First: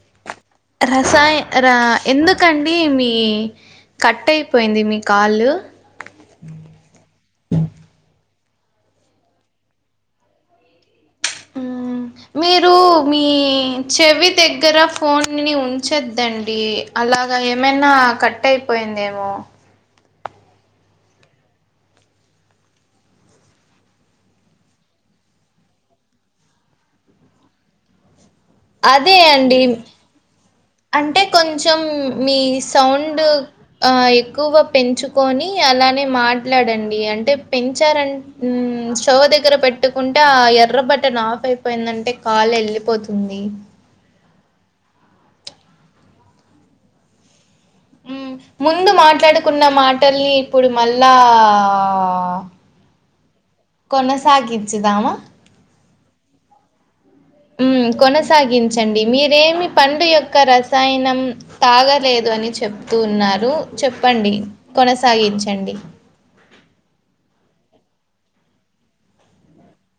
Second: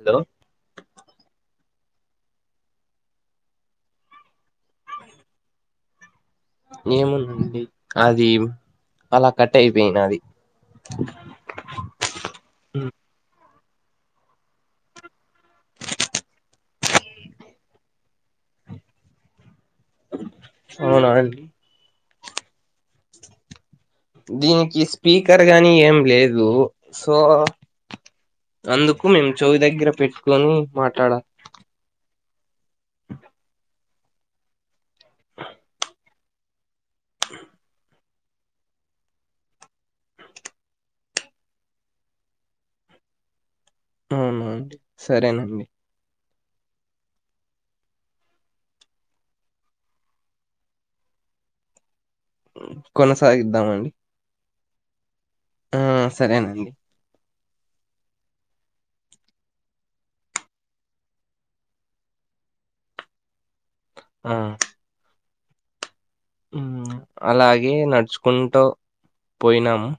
Hello రాసాయి రా ఎందుకండి మీ కట్ అయిపోయింది మీ కాలు ఏముందండి అది అలా కట్ అయిపోయినా అది హమ్ మీరు మీ చెవి దగ్గర ఫోన్ ని ఉంచొద్దండి అలాగ ఏమైనా కట్ అయిపోయిందేమో అవునాండి దీనికి స్పీకర్ గానీ ఏం లేదు సో అందుకు అదే మేము చెవి అండి దగ్గర పెట్టుకొని మాట్లాడ అంటే కొంచెం మీ సౌండు ఎక్కువ పెంచుకొని అలానే మాట్లాడండి అంటే పెంచారంట స్టవ్ దగ్గర పెట్టుకుంటే ఆ ఎర్ర బటన్ ఆఫ్ అయిపోయిందంటే కాళ్ల ఎళ్ళిపోతుంది అవున సరేనండి ముందు మాట్లాడుకున్న మాటల్ని ఇప్పుడు మళ్ళా కో కొనసాగిద్దామండి చ్చదామా ఆ సరేనండి కొనసాగించండి మీరేమి పండు యొక్క రసాయనం తాగలేదు అని చెప్తూ ఉన్నారు చెప్పండి ఆ కొనసాగించి అండి అలాగే నడుచుకుంటూ పోయినాము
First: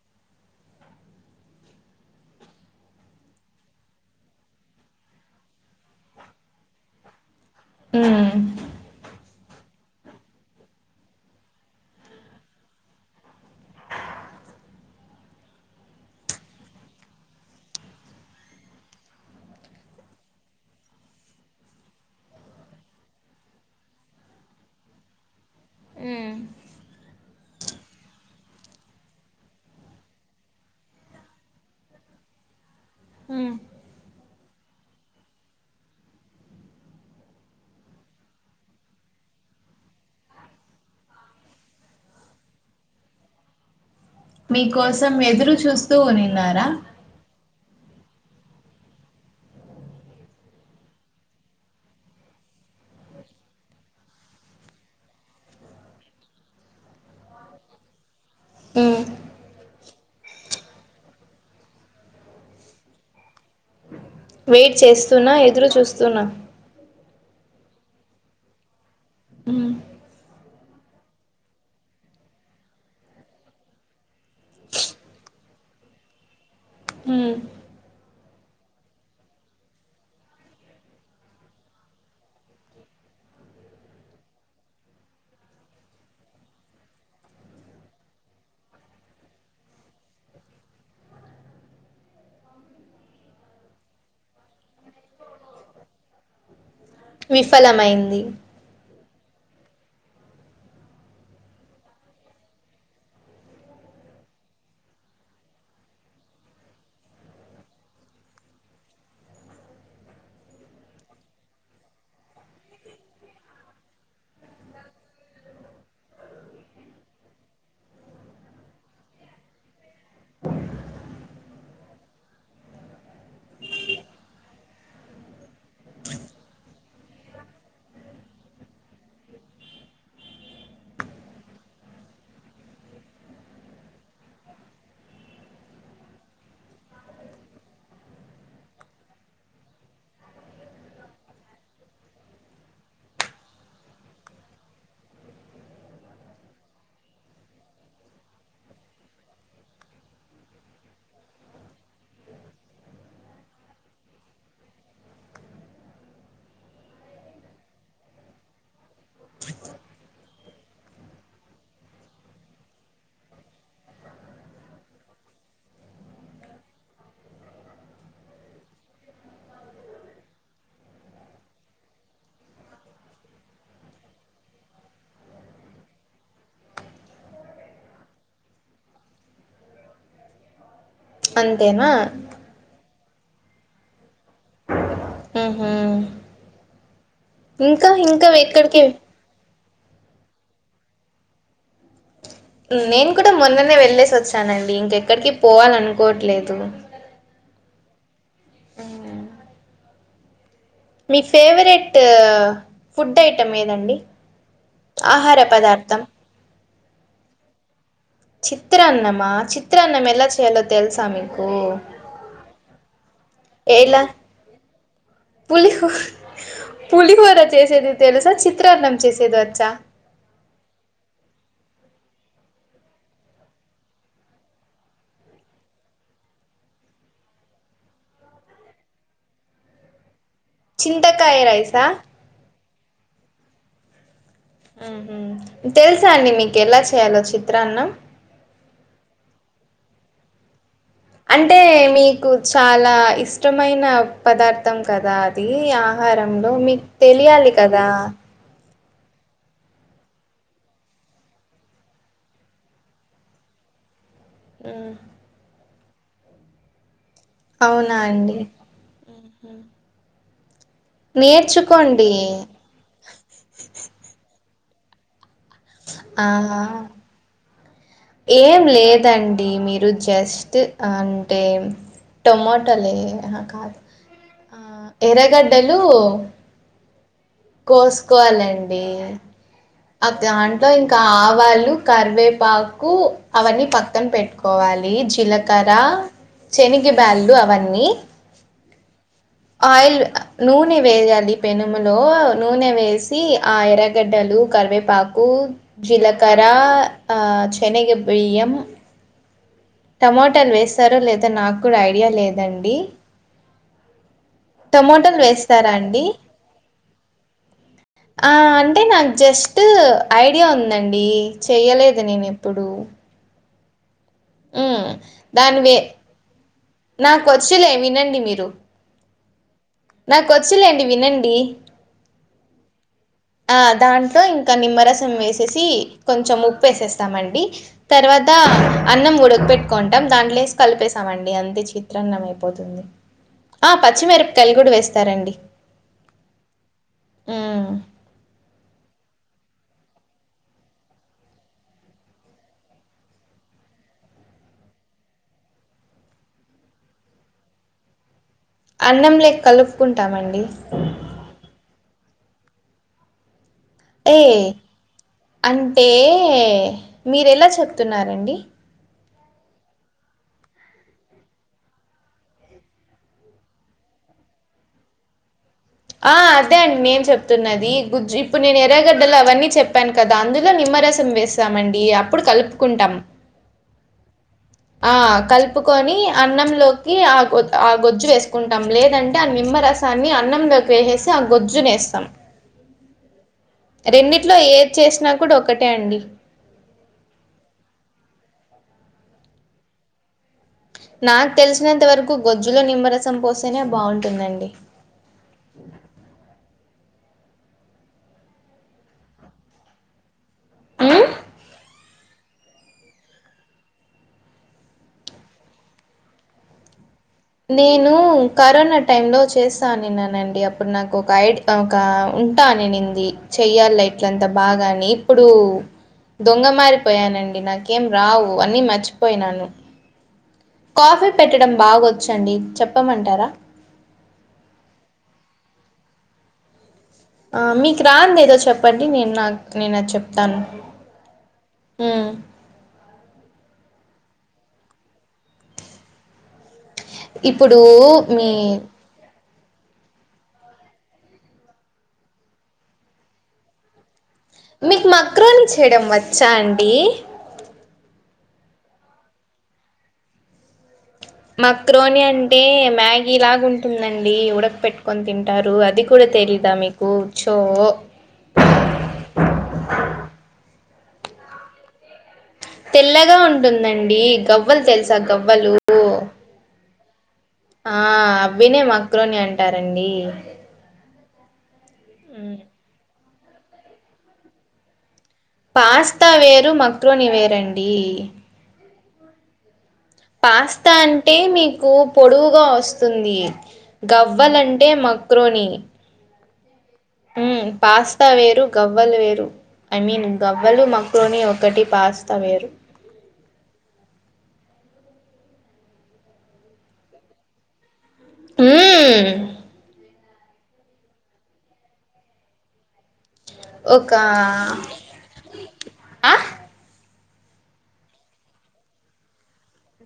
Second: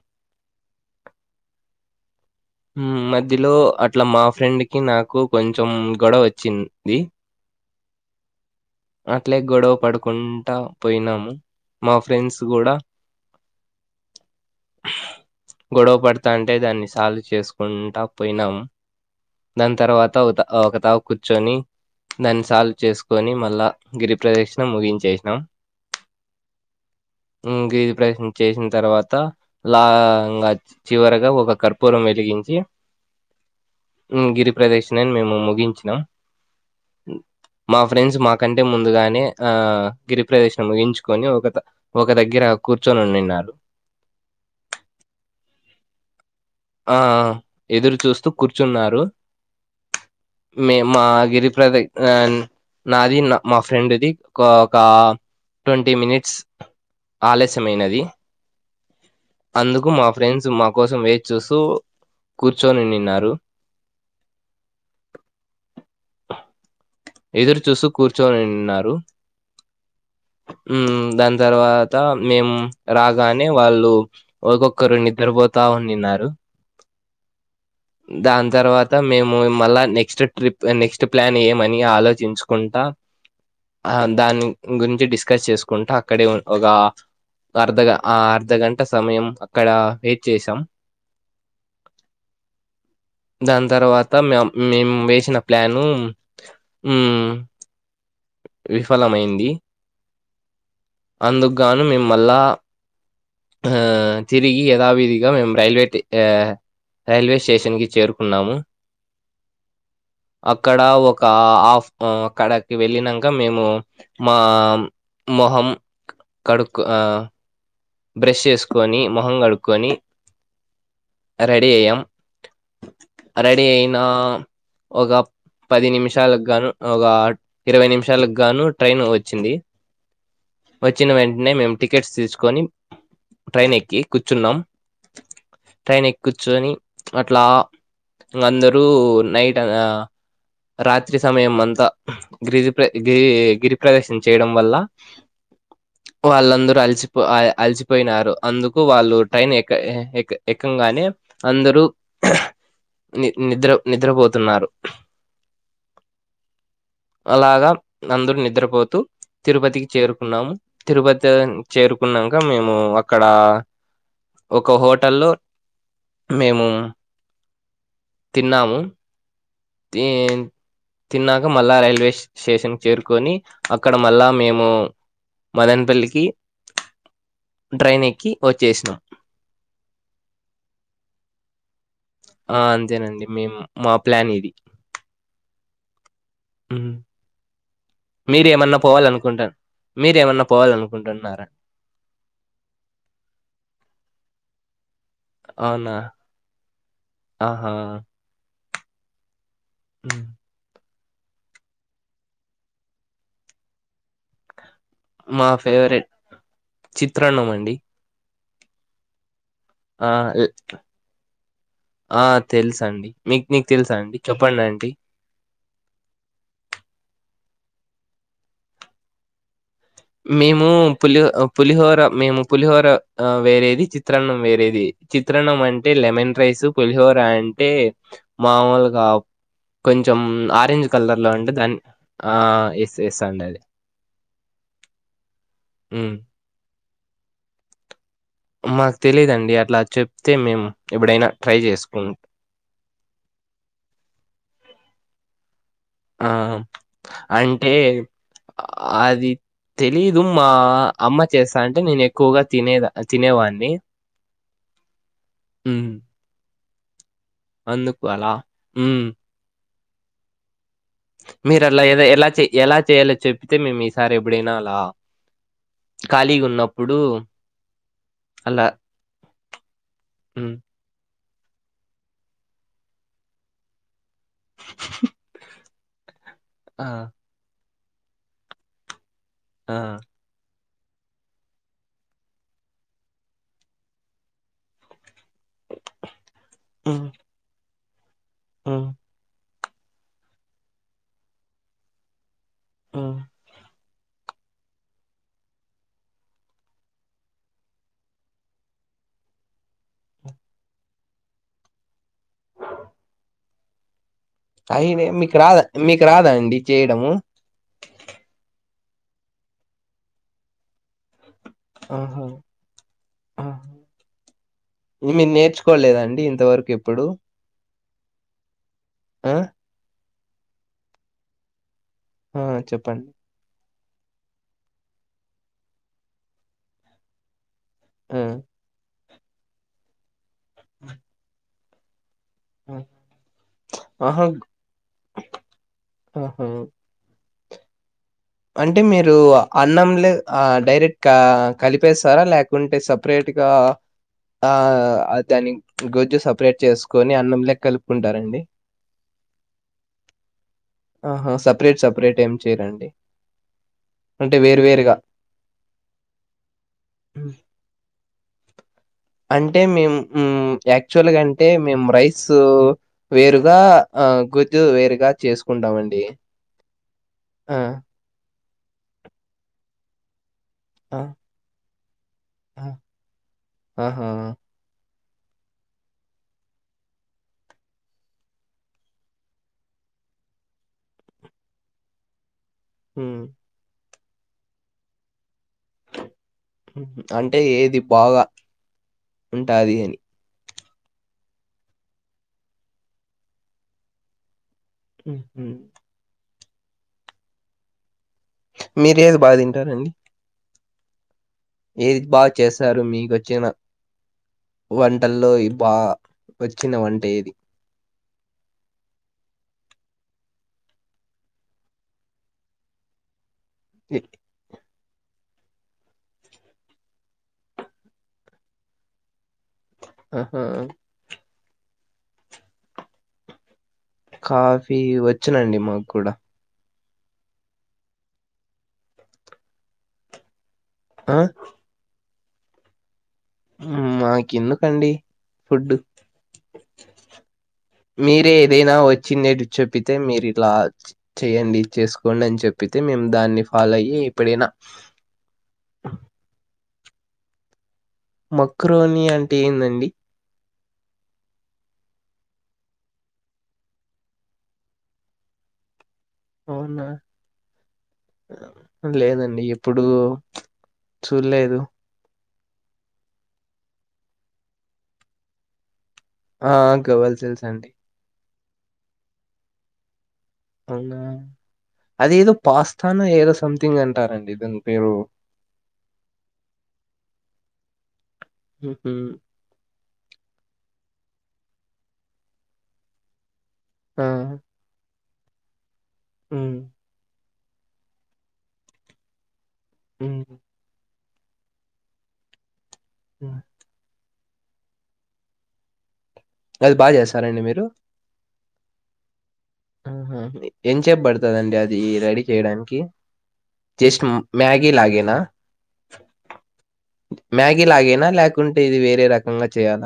మధ్యలో అట్లా మా ఫ్రెండ్కి నాకు కొంచెం గొడవ వచ్చింది ఊ అట్లే గొడవ పడుకుంటా పోయినాము. మా ఫ్రెండ్స్ కూడా గొడవ పడతా అంటే దాన్ని సాల్వ్ చేసుకుంటా పోయినాము. దాని తర్వాత ఒక ఒక తా కూర్చొని దాన్ని సాల్వ్ చేసుకొని మళ్ళా. గిరి ప్ర్రదక్షణ ముగించేసినాం. ఊ గిరిప్రదిక్షణ చేసిన తర్వాత లాగా చివరగా ఒక కర్పూరం వెలిగించి ఆ గిరి ప్రదేశని మేము ముగించినాం మా ఫ్రెండ్స్ మా కంటే ముందుగానే ఆ గిరి ప్రదేశం ముగించుకొని ఒక ఒక దగ్గర కూర్చొని నిన్నాడు మీ కోసం ఎదురు చూస్తూ ఉనిన్నారు ఆ ఎదురు చూస్తూ కూర్చున్నారు మే మా గిరిప్రద నాది నా మా ఫ్రెండ్ది ఒక ఒక ట్వంటీ మినిట్స్ ఆలస్యమైనది హ్మ్. అందుకు మాపు ఫ్రెండ్స్ మా కోసం వే చూసుూ కూర్చొని నిన్నారు వెయిట్ చేస్తున్నా. ఎదురు చూస్తున్నా. ఎదురు చూస్త కూర్చొనిన్నారు హ్మ్. దాని తర్వాత మేము రాగానే వాళ్ళు ఒక్కొక్కరు నిద్రపోతా ఉనిన్నారు హ్మ్. దాని తర్వాత మేము మళ్ళా నెక్స్ట్ ట్రిప్ నెక్స్ట్ ప్లాన్ ఏమని ఆలోచించుకుంటా ఆ దాని గురించి డిస్కస్ చేసుకుంటా అక్కడ ఒక అర్ధ ఆ అర్ధ గంట సమయం అక్కడ వెయిట్ చేసాం దాని తర్వాత మ మేము వేసిన ప్లాను మ్మ్ విఫలమైంది. విఫలమైంది. అందుకుగాను మిమ్మల్లా ఆ తిరిగి యధావిధిగా మేము రైల్వే యా రైల్వే స్టేషన్ కి చేరుకున్నాము. అక్కడ ఒక ఆఫ్ అక్కడకి వెళ్ళినంక మేము మా మొహం కడుక్ ఆ బ్రష్ చేసుకొని మొహం కడుక్కకొని రెడీ అయ్యం. రెడి అయినా ఒక పది నిమిషాలకు గాను ఒక ఇరవై నిమిషాలకు గాను ట్రైన్ వచ్చింది. వచ్చిన వెంటనే మేము టికెట్స్ తీసుకొని ట్రైన్ ఎక్కి కూర్చున్నాం. ట్రైన్ ఎక్కి కూర్చుని అట్లా అందరూ నైట్ రాత్రి సమయం అంతా గిరి ప్రదక్షిణ చేయడం వల్ల వాళ్ళందరూ అలిసిపో అలిసిపోయినారు అందుకు వాళ్ళు ట్రైన్ ఎ ఎ ఎక్కంగానే అందరూ హహ్ ని నిద్ర నిద్రపోతున్నారు. అలాగా అందరు నిద్రపోతూ తిరుపతికి చేరుకున్నాము. తిరుపతి చేరుకున్నా మేము అక్కడ ఒక హోటలో మేము తిన్నాము. తి తిన్నాక మళ్ళా రైల్వే స్టేషన్ చేరుకొని అక్కడ మళ్ళా మేము మదన్పల్లికి ట్రైన్ ఎక్కి వచ్చేసినాం. అంతేనా ఆ అంతేనండి మేము మా ప్లాన్ ఇది. హా ఊ మీరేమన్నా ఎక్కడికి పోవాల అనుకుంటా మీరేమన్నా పోవాలనుకుంటూనార నేను కూడా మొన్ననే వెళ్లేేసి వచ్చానండి ఇంక అక్కడికి అవునా పోవాలనుకోవట్లేదు. ఆహా ఊ [unintelligible] మీ ఫేవరెట్ ఫుడ్ ఐటెమ్ ఏదండి. ఆహార మా పదార్థం ఫేవరెట్ చిత్రాన్నం అండి. చిత్రన్నమా చి చిత్రనం మెలా ఆ చేయలో తెల్సా మీకు ఆ తెలుసండి మీకు మీకు తెలుసా ఎళ అండి చెప్పండి అంటీ పులి హ పులిహోర చేసేది తెలుసా, చిత్రాన్నం చేసేది వచ్చా. మేము పులిహ పులిహోర మేము పులిహోర వేరేది, చిత్రాన్నం వేరేది, చిత్రాన్నం అంటే లెమన్ రైస్ పులిహోర అంటే మామూలుగా కొంచం కొంచెం ఆరెంజ్ కలర్ లో చింతకాయ అంటే దాన్ని రైసా ఆ [unintelligible] సండే అది హ్మ్ ఉ తెల్సా హ్మ్ అండి మీక్ ఎలా చే చేయాలో చిత్రాన్నం మాకు తెలిదండి. అట్లా చెప్తే మేమ్ అంటే మీకు చాలా ఇష్టమైన పదార్థ దం కదా అది ఈ ఆ ఆహారంలో మీకు తెలియాలి అంటే కదా. అది తెలీదు మా అమ్మ చేస్తా అంటే నేను ఎక్కువగా తినేద తినేవాడిని. ఉ ఉ అవునా వందుకోలా అండి ఉ మీరు అలా ఏదో నేర్చుకోండి ఎలా ఎలా చేయాలో చెప్పితే మేము ఈసారి వినాలా ఆ ఏం అలా లేదండి. మీరు హ్మ్. జస్ట్ అ అంటే టమాటలే హే కాదు ఆ ఎరగడ్డ హలో ఆ కోసుకోవాలండి. ఆ దాంట్లో ఇంకా ఆవాలు, కరివేపాకు అవన్నీ పక్కన పెట్టుకోవాలి. జీలకర్ర శనగి హ్మ్. బ్యాల్లు అవన్నీ హ్మ్ ఆయిల్ నూనె వేయాలి. పెనుములో నూనె హ్మ్. వేసి ఆ ఎర గడ్డలు, కరివేపాకు కు జీలకరా, శెనగబియ్యం టమాటాలు వేస్తారో లేదా నాకు కూడా ఐడియా లేదండి. అయినే టమోటాలు మీకు రాదా వేస్తారా అండి? మీకు రాదా అండి చేయడము. ఆ అంటే నాకు జస్ట్ ఐడియా ఉందండి. చెయలేదు నేను ఎప్పుడు ఆ ఇన్ని నేర్చుకోలేదండి. ఇంతవరకు ఎప్పుడు? నా వంచులే వినన్ [unintelligible] మీరు ఆ నాక వచ్చులేండి వినండి. ఆ చెప్పన్ ఆ దాంట్లో ఇంక నిమ్మరసం వేసేసి, కొంచెం ఉప్పు వేసేస్తామండి. ఆ! తర్వాత అన్నం ఉడుకు పెట్టుకుంటాం దాంట్లే కలిపేసా మండి అంతే చిత్రాన్నాం ఏ ఆ! ఆహా! పచ్చిమిరపికాయలు కూడా వేస్తారండి. ఆహా! హ్మ్ అంటే మీరు అన్నంలే డైరెక్ట్గా కలిపేస్తారా లేకుంటే సపరేట్గా ఆ దాని గొజ్జు సపరేట్ చేసుకొని అన్నంలే కలుపుకుంటారండి. అన్నం లే కలుపుకుంటామండి. ఇంట్లో ఏమ్ చేయరండి. ఏ అంటే వేరు వేరుగా. అంటే మీరు హ్మ్. ఎలా చెప్తున్నారండి. అంటే మేము యాక్చువల్గా అంటే మేము రైస్ వేరుగా ఆ గుజ్జు వేరుగా చేసుకు ఆ అదే నేం ఆ! చెప్తున్నది గుజ్జు ఇప్పుడు నేను ఎర్రగడ్డలు అవన్నీ చెప్పాను కదా అందు లో ఆ! నిమ్మరసం వేసామం యి అ ప్పుడు ఆ! కల్పుకుంటాం ఆహా! ఆ కల్పుకొని అన్నంలోకి ఆ గొ ఆ గొజ్జు వేసుకుంటాం. లేదంటే ఆ నిమ్మరసాన్ని అన్నంలోకి వేసేసి ఆ గొజ్జునేస్తాం. హ్మ్ రెండిట్లో ఏది చేసినా కూడా ఒకటే అండి. హ్మ్ హు అంటే ఏది బాగా ఉంటాది అని! నాకు తెలిసినంత వరకు గొజ్జులో నిమ్మరసం పోస్తేనే బాగుంటుందండి. హ్మ్ హు మీరేది బాగ తింటారండి? మ్మ్ ఏది బాగా చేస్తారు మీకు వచ్చిన వంటల్లో బా వచ్చిన వం ఏదీ నూ కరోనా టైమ్ లో చేస్తానిననండి అప్పుడు నాకు ఒక ఐడి ఒక ఉంటానినింది. చెయ్యాలి ఎ ఇట్ల అంతా బాగా అనీ ఇప్పుడు దొంగ మారిపోయానండి నాకేం రావు అన్నీ మర్చిపోయినాను. ఆ హా కాఫీ పెట్టడం బాగొచ్చండి చెప్పమంటారా? కాఫీ వచ్చునండి మాకు కూడా. ఆ మీకు రాంది ఏదో చెప్పండి నేను నాకునే నేను అది చెప్తాను ఆ హ్మ్ మాకేందుకండి ఫుడ్ ఇప్పుడూ మీ చెపితే మీరు ఇలా చి చేయండి చేసుకోండి అని చెపితే మేము దాన్ని ఫాలో అయ్యి ఎప్పుడైనా మీకు మక్రోని చేయడం వచ్చా అండీ? మక్రోని అంటే ఏందండి? మక్రోని అంటే మ్యాగీ లాగా ఉంటుందండి ఉడక పెట్టుకొని తింటారు అది కూ అవునా లేదండి ఎప్పుడు చూల్లేదు. తెల్లగా ఉంటుందండి గవ్వలు తెలుసా గవ్వలూ ఆఆ గవ్వల్ ఆ అ వినే మక్రోని అంటారండీ. అవునా అదేదో పాస్తా ఏదో సంథింగ్ అంటారండి దాని పేరు పాస్తా వేరు మక్రోని వేరండీ హ్మ్ హు పాస్తా అంటే మీకు పొడువుగా వొస్తుంది ఆ గవ్వలంటే మ క్రోనీ హ్మ్. హ్మ్ పాస్తా వేరు గవ్వల్ వేరు ఐ మీన్ హ్మ్. గవ్వలు మ క్రోని ఒకటి పాస్తా వేరు హ్మ్ అది బా జెస్తారండి మీరు హ్మ్మ్ హ్మ్ హు ఎంచేపడుతదండి అది రెడీ చేయడానికి ఒక జెస్ట్ మ్యాగీలాగేనా ఆ మ్యాగి లాగేనా లేకుంటే ఇది వేరే రక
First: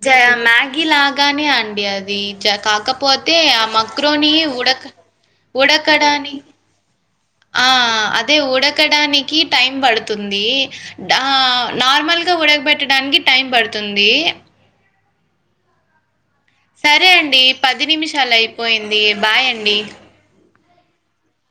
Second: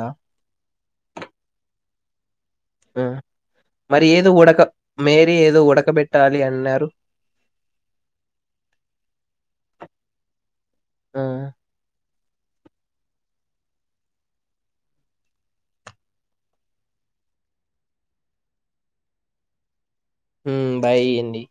జ మ్యాగీ లాగానే అండి అ ది జ ఆ! కాకపోతే ఆ మరి మక్రోని ఏదో ఉడక మేరీ ఏదో ఉడకడాని ఉడకబెట్టాలి అన్నారు? ఆ అదే ఉడకడానికి టైం పడుతుంది డా ఆ! నార్మల్ ఉడక బెట్టడానికి టైం పడుతుంది సరే అండి పది నిమిషాలు అయిపోయింది బాయ్ అండి హ్మ్ బాయియ్యండి